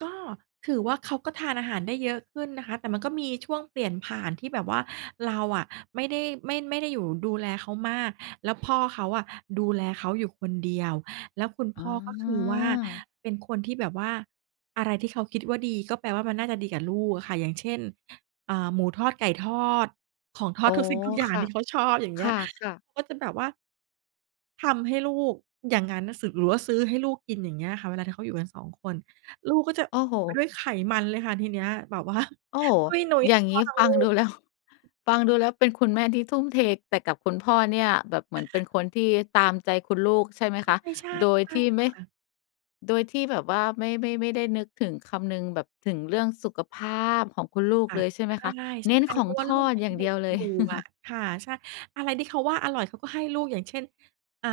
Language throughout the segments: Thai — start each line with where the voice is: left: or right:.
right: ก็ถือว่าเขาก็ทานอาหารได้เยอะขึ้นนะคะ แต่มันก็มีช่วงเปลี่ยนผ่านที่แบบว่าเราอะ ไม่ได้ ไม่ ไม่ได้อยู่ดูแลเขามาก แล้วพ่อเขาอะ ดูแลเขาอยู่คนเดียว แล้วคุณพ
left: อ๋
right: ่อ
left: อ
right: ก็คือว่า เป็นคนที่แบบว่า อะไรที่เขาคิดว่าดีก็แปลว่ามันน่าจะดีกับลูกอะค่ะ อย่างเช่น อา หมูทอด ไก่ทอด ของทอ
left: โอ
right: ด
left: ้
right: ทุกสิ่งทุกอย่าง
left: ค่
right: ท
left: ะ
right: ี่เขาชอบ อย่างเง
left: ค
right: ี้ย
left: ่ะ ๆ
right: ก็จะแบบว่า ทำให้ลูกอย่างงั้นน่ะ ส หรือว่าซื้อให้ลูกกิน อย่างเงี้ยค่ะ เวลาถ้าเขาอยู่กัน 2 คน ลูกก็จะ
left: โอ้โฮ
right: ไปด้วยไขมันเลยค่ะทีเนี้ยแบบ ว่า
left: โอ้โฮ
right: ตุ้ยนุ้ย
left: อย
right: ท
left: ่
right: ั
left: า
right: ้ง
left: ง
right: พ
left: ง
right: ่อ
left: ี้
right: ทั้ง
left: ฟ
right: ล
left: ั
right: ู
left: งด
right: ก
left: ูแล้ว ฟังดูแล้วเป็นคุณแม่ที่ทุ่มเท แต่กับคุณพ่อเนี่ยแบบเหมือนเป็นคนที่ตามใจคุณลูกใช่ไหมคะ?
right: ใช่
left: โด
right: ๆ
left: ยที่
right: ๆ
left: ไ
right: ค
left: ม่
right: ่ะ
left: โดยที่แบบว่าไม่ ไม่ ไม่ได้นึกถึง คำนึงแบบถึงเรื่องสุขภาพของคุณลูก
right: ค่ะ
left: เลยใช่ไห
right: ใ
left: มคะ? เน้
right: ช
left: น
right: ่
left: ข
right: ๆ เ
left: อ
right: พ
left: ง
right: ราะว่า
left: ท
right: ลู
left: อ
right: ก
left: ด
right: ยั
left: อย
right: ง
left: ่าง
right: เด
left: เ
right: ็
left: ดี
right: ก
left: ยวเล
right: อย
left: ย
right: ู่อะค่ะ ใช่ อะไรที่เขาว่าอร่อยเขาก็ให้ลูก อย่างเช่น อ่า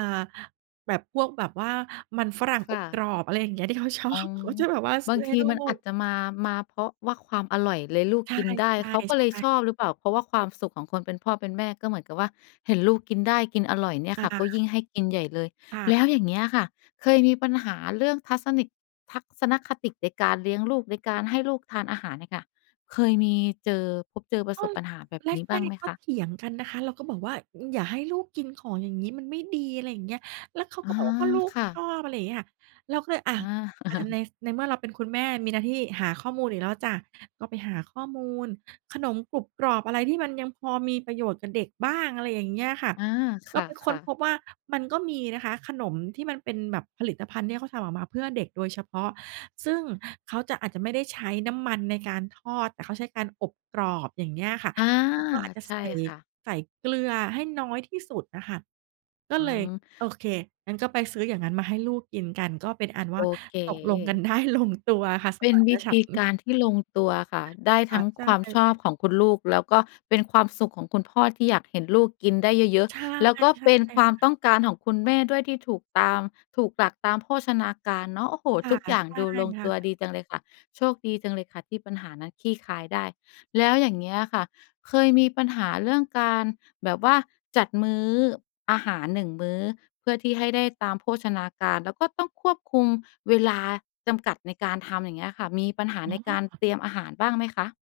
right: แบบพวก แบบว่ามันฝรั่ง
left: ค
right: อ
left: ่
right: บกร
left: ะ
right: อบ อะไรอย่างเงี้ย ที่เขาชอ
left: อ๋อ
right: บ เขาจะแบบว่าซ
left: บ
right: ื
left: า
right: ้
left: ง
right: อใ
left: ท
right: ห้
left: ี
right: ลู
left: มันอ
right: ก
left: าจจะมา มาเพราะว่าความอร่อยเลยลูก
right: ใช
left: กินได้
right: ่
left: เขาก็เลย
right: ๆ
left: ช
right: ๆ
left: อบหรือเปล่า เพราะว่าความสุขของคนเป็นพ่อเป็นแม่ก็เหมือนกับว่า เห็นลูกกินได้ กินอร่อยเนี่ยค
right: อ
left: ่ะ ก็ย
right: า
left: ิ่งให้กินใหญ่เลย
right: ค่ะ
left: แล้วอย่างเงี้ยค่ะ เคยมีปัญหาเรื่องทัศนคติ ทัศนคติในการเลี้ยงลูก ในการให้ลูกทานอาหารเนี่ยค่ะ เคยมีเจอ พบเจอ ปร
right: ก
left: ะ
right: ็
left: สบ
right: ส
left: ปัญหาแบบ
right: แร
left: นี้บ้าง
right: ก
left: ไหม
right: ๆ ก็
left: คะ?
right: เถียงกันนะคะ เราก็บอกว่า "อ อย่าให้ลูกกินของอย่างงี้มันไม่ดี" อะไรอย่างเงี้ย แล้วเขา
left: อ
right: ก
left: า
right: ็บอกว่า "ก็ลูก
left: ค่
right: ช
left: ะ
right: อบ" อะไรอย่างเงี้ยค่ะ เราก็เลยอะ
left: อา
right: ใน ฟ ในเมื่อเราเป็นคุณแม่มีหน้าที่หาข้อมูลอีกแล้วจ้ะ ก็ไปหาข้อมูล ขนมกรุบกรอบอะไรที่มันยังพอมีประโยชน์กับเด็กบ้าง อะไรอย่างเงี้ยค่ะ
left: อา ค
right: ก็ไปค้
left: ่
right: น
left: ะ
right: พ
left: ๆ
right: บว่ามันก็มีนะคะ ขนมที่มันเป็นแบบผลิตภัณฑ์ที่เขาทำออกมาเพื่อเด็กโดยเฉพาะ ซึ่งเขาจะ อาจจะไม่ได้ใช้น้ำมันในการทอดอะ เขาใช้การอบกรอบ อย่างเงี้ยอะค่ะ
left: อา
right: [unintelligible] ก็อาจจะ
left: ใช
right: ใ
left: ่
right: ส่
left: ค่ะ
right: ใส่เกลือให้น้อยที่สุดอะค่ะ ก็
left: อื
right: เลยโอ
left: ม
right: เค งั้นก็ไปซื้ออย่างงั้นมาให้ลูกกินกัน ก็เป็นอันว
left: โ
right: ่
left: อ
right: า
left: เ
right: ตกลงกัน
left: ค
right: ได้ลงตัว ค่ะ ส
left: เป็
right: ม
left: น
right: าน
left: วิ
right: ฉ
left: ธ
right: ั
left: ี
right: นท
left: ก
right: ์
left: ารที่ลงตัวค่ะ ได้
right: ค
left: ท
right: ่
left: ั
right: ะ
left: ้ง
right: ใช
left: ความ
right: ่
left: ชอบของคุณลูก แล้วก็เป็นความสุขของคุณพ่อที่อยากเห็นลูกกินได้เยอะ
right: ใช่
left: ๆ แล้วก็
right: ๆ ค่
left: เป็นความ
right: ะ
left: ต้องการของคุณแม่ด้วยที่ถูกตาม ถูกหลักตามโภชนาการเนาะ โอ้โฮ
right: ค่
left: ท
right: ะ
left: ุกอย่า
right: ๆ
left: ง
right: ใช่
left: ดูลง
right: ค่
left: ตัว
right: ะ
left: ดีจังเลยค่ะ โชคดีจังเลยค่ะ ที่ปัญหานั้นคลี่คลายได้ แล้วอย่างเงี้ยอะค่ะ เคยมีปัญหาเรื่องการ แบบว่าจัดมื้ออาหาร 1 มื้อ เพื่อที่ให้ได้ตามโภชนาการ แล้วก็ต้องควบคุมเวลาจำกัดในการทำอย่างเงี้ยค่ะ มีปัญห
right: อ
left: า
right: ๋
left: ในการ
right: อ
left: เตรียมอาหารบ้างไหมคะ?